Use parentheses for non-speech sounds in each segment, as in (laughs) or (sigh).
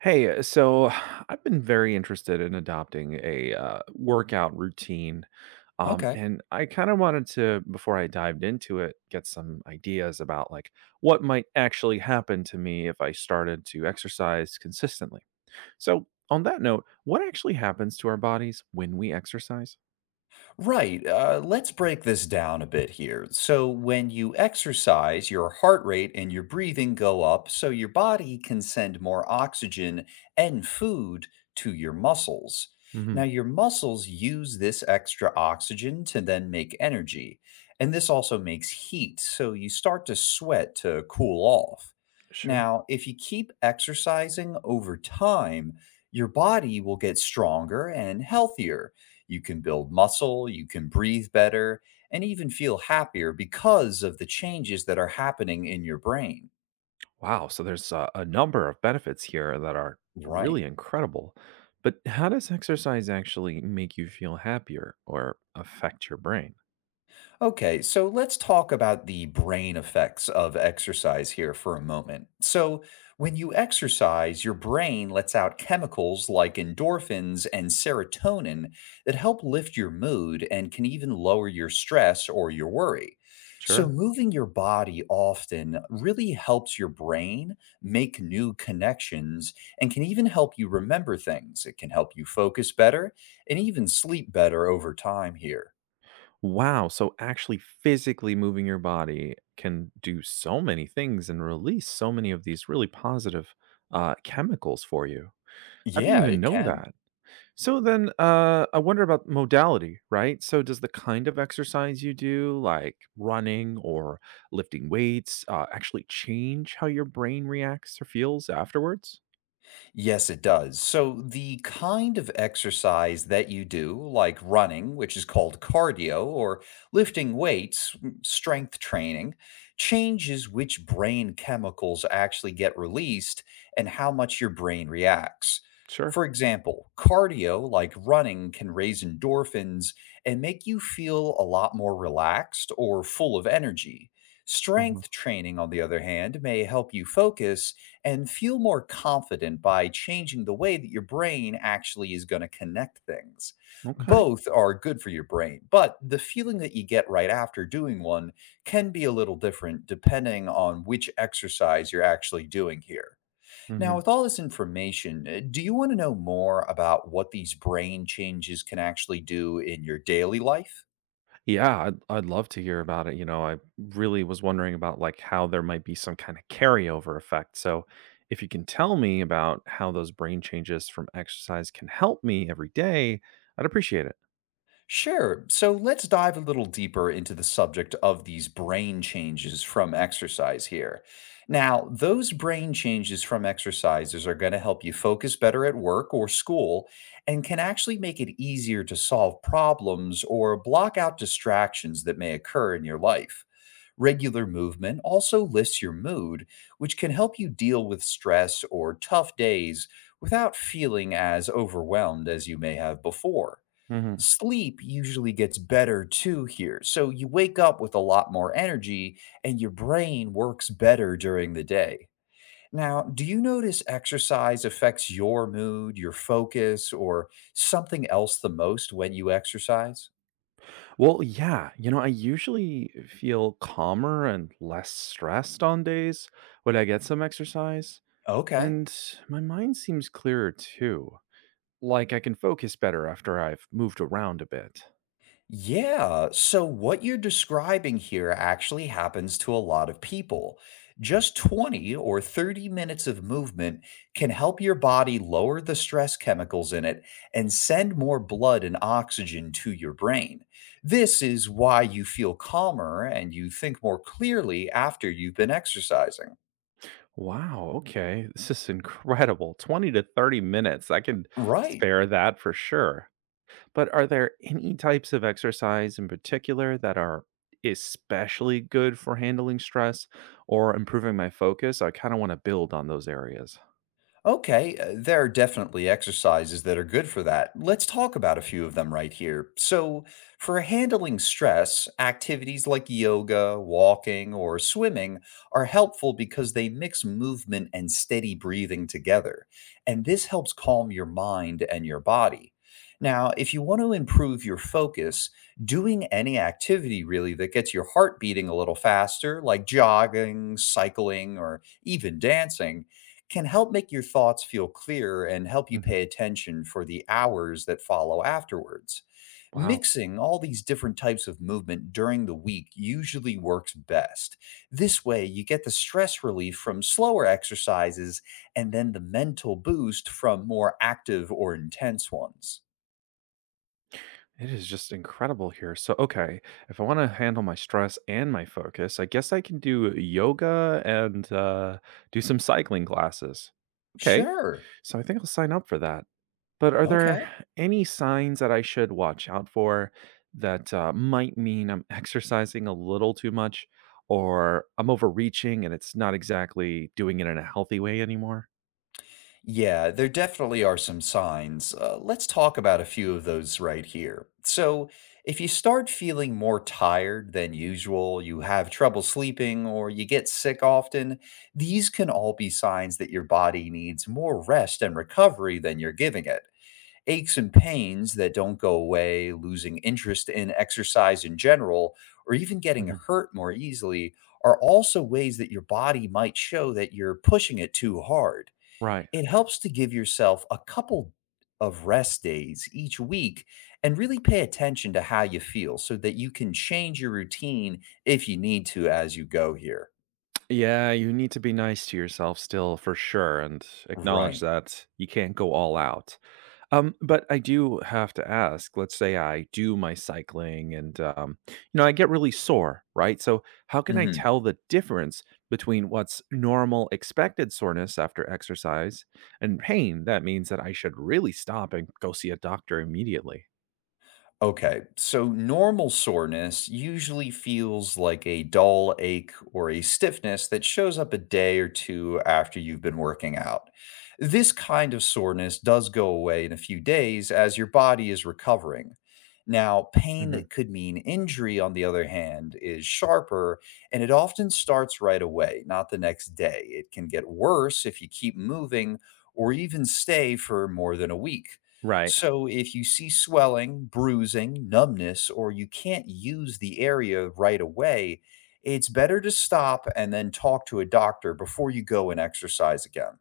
Hey, so, I've been very interested in adopting a workout routine. Um, Okay. and I kind of wanted to, before I dived into it, get some ideas about like what might actually happen to me if I started to exercise consistently. So, on that note, what actually happens to our bodies when we exercise? Right. Let's break this down a bit here. So, when you exercise, your heart rate and your breathing go up, so your body can send more oxygen and food to your muscles. Now, Hmm. your muscles use this extra oxygen to then make energy. And this also makes heat, so you start to sweat to cool off. Sure. Now, if you keep exercising over time, your body will get stronger and healthier. You can build muscle, you can breathe better, and even feel happier because of the changes that are happening in your brain. Wow, so there's a number of benefits here that are Right. really incredible. But how does exercise actually make you feel happier or affect your brain? Okay, so let's talk about the brain effects of exercise here for a moment. So, when you exercise, your brain lets out chemicals like endorphins and serotonin that help lift your mood and can even lower your stress or your worry. So, Sure. moving your body often really helps your brain make new connections and can even help you remember things. It can help you focus better and even sleep better over time here. Wow, so actually physically moving your body can do so many things and release so many of these really positive chemicals for you. I didn't Yeah, even it know can. that. So then, I wonder about modality, right? So, does the kind of exercise you do, like running or lifting weights, actually change how your brain reacts or feels afterwards? Yes, it does. So, the kind of exercise that you do, like running, which is called cardio, or lifting weights, strength training, changes which brain chemicals actually get released and how much your brain reacts. Sure. For example, cardio, like running, can raise endorphins and make you feel a lot more relaxed or full of energy. Uh-huh. Strength training, on the other hand, may help you focus and feel more confident by changing the way that your brain actually is going to connect things. Okay. Both are good for your brain, but the feeling that you get right after doing one can be a little different depending on which exercise you're actually doing here. Now, Hmm. with all this information, do you want to know more about what these brain changes can actually do in your daily life? Yeah, I'd love to hear about it. You know, I really was wondering about like how there might be some kind of carryover effect. So, if you can tell me about how those brain changes from exercise can help me every day, I'd appreciate it. Sure. So let's dive a little deeper into the subject of these brain changes from exercise here. Now, those brain changes from exercises are going to help you focus better at work or school and can actually make it easier to solve problems or block out distractions that may occur in your life. Regular movement also lifts your mood, which can help you deal with stress or tough days without feeling as overwhelmed as you may have before. Mhm. Sleep usually gets better too here. So you wake up with a lot more energy and your brain works better during the day. Now, do you notice exercise affects your mood, your focus, or something else the most when you exercise? Well, yeah, you know, I usually feel calmer and less stressed on days when I get some exercise, Okay. and my mind seems clearer too. Like I can focus better after I've moved around a bit. Yeah, so what you're describing here actually happens to a lot of people. Just 20 or 30 minutes of movement can help your body lower the stress chemicals in it and send more blood and oxygen to your brain. This is why you feel calmer and you think more clearly after you've been exercising. Wow, okay. This is incredible. 20 to 30 minutes. I can Right. spare that for sure. But are there any types of exercise in particular that are especially good for handling stress or improving my focus? I kind of want to build on those areas. Okay, there are definitely exercises that are good for that. Let's talk about a few of them right here. So, for handling stress, activities like yoga, walking, or swimming are helpful because they mix movement and steady breathing together. And this helps calm your mind and your body. Now, if you want to improve your focus, doing any activity really that gets your heart beating a little faster, like jogging, cycling, or even dancing, can help make your thoughts feel clearer and help you Mhm. pay attention for the hours that follow afterwards. Wow. Mixing all these different types of movement during the week usually works best. This way, you get the stress relief from slower exercises and then the mental boost from more active or intense ones. It is just incredible here. So, okay, if I want to handle my stress and my focus, I guess I can do yoga and do some cycling classes. Okay. Sure. So I think I'll sign up for that. But are there Okay. any signs that I should watch out for that might mean I'm exercising a little too much or I'm overreaching and it's not exactly doing it in a healthy way anymore? Yeah, there definitely are some signs. Let's talk about a few of those right here. So, if you start feeling more tired than usual, you have trouble sleeping, or you get sick often, these can all be signs that your body needs more rest and recovery than you're giving it. Aches and pains that don't go away, losing interest in exercise in general, or even getting Hmm. hurt more easily are also ways that your body might show that you're pushing it too hard. Right. It helps to give yourself a couple of rest days each week and really pay attention to how you feel so that you can change your routine if you need to as you go here. Yeah, you need to be nice to yourself still for sure and acknowledge Right. that you can't go all out. But I do have to ask, let's say I do my cycling and, you know, I get really sore, right? So how can I Mhm. tell the difference between what's normal expected soreness after exercise and pain that means that I should really stop and go see a doctor immediately? Okay, so normal soreness usually feels like a dull ache or a stiffness that shows up a day or two after you've been working out. This kind of soreness does go away in a few days as your body is recovering. Now, pain Hmm. that could mean injury, on the other hand, is sharper and it often starts right away, not the next day. It can get worse if you keep moving or even stay for more than a week. Right. So, if you see swelling, bruising, numbness, or you can't use the area right away, it's better to stop and then talk to a doctor before you go and exercise again.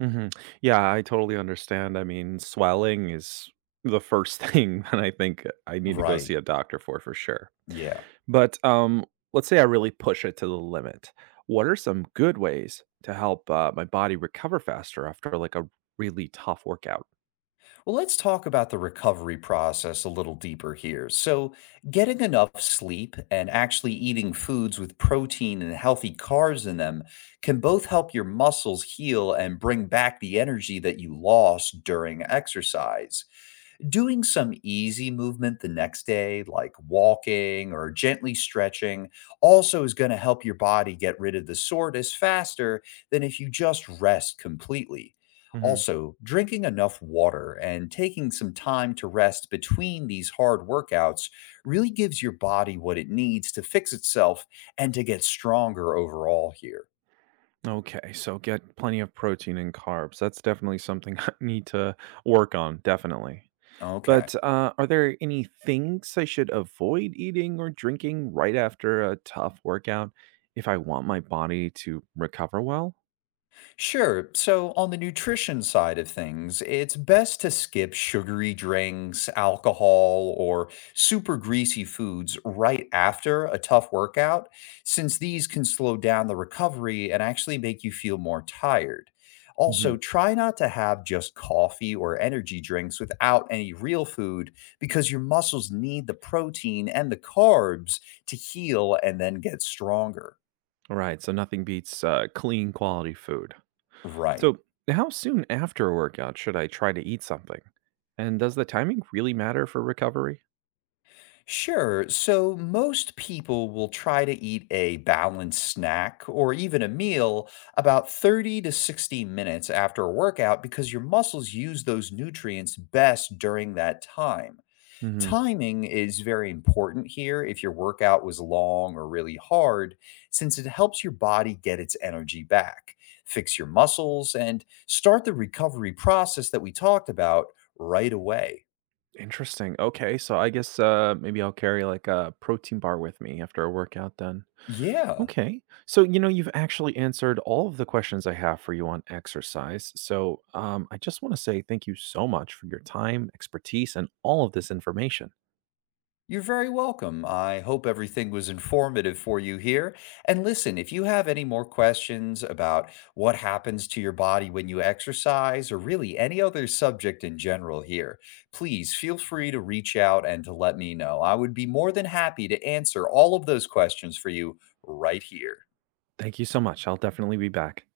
Hmm. Yeah, I totally understand. I mean, swelling is the first thing (laughs) that I think I need to go Right. see a doctor for sure. Yeah. But, let's say I really push it to the limit. What are some good ways to help, my body recover faster after, like, a really tough workout? Well, let's talk about the recovery process a little deeper here. So, getting enough sleep and actually eating foods with protein and healthy carbs in them can both help your muscles heal and bring back the energy that you lost during exercise. Doing some easy movement the next day, like walking or gently stretching, also is going to help your body get rid of the soreness faster than if you just rest completely. Mhm. Also, drinking enough water and taking some time to rest between these hard workouts really gives your body what it needs to fix itself and to get stronger overall here. Okay, so get plenty of protein and carbs. That's definitely something (laughs) I need to work on, definitely. Okay. But, are there any things I should avoid eating or drinking right after a tough workout if I want my body to recover well? Sure. So, on the nutrition side of things, it's best to skip sugary drinks, alcohol, or super greasy foods right after a tough workout, since these can slow down the recovery and actually make you feel more tired. Also, Mhm. try not to have just coffee or energy drinks without any real food because your muscles need the protein and the carbs to heal and then get stronger. Right, so nothing beats, clean quality food. Right. So, how soon after a workout should I try to eat something? And does the timing really matter for recovery? Sure. So most people will try to eat a balanced snack or even a meal about 30 to 60 minutes after a workout because your muscles use those nutrients best during that time. Hmm. Timing is very important here if your workout was long or really hard, since it helps your body get its energy back, fix your muscles, and start the recovery process that we talked about right away. Interesting. Okay, so I guess maybe I'll carry like a protein bar with me after a workout then. Yeah. Okay, so you know you've actually answered all of the questions I have for you on exercise. So I just want to say thank you so much for your time, expertise, and all of this information. You're very welcome. I hope everything was informative for you here. And listen, if you have any more questions about what happens to your body when you exercise or really any other subject in general here, please feel free to reach out and to let me know. I would be more than happy to answer all of those questions for you right here. Thank you so much. I'll definitely be back.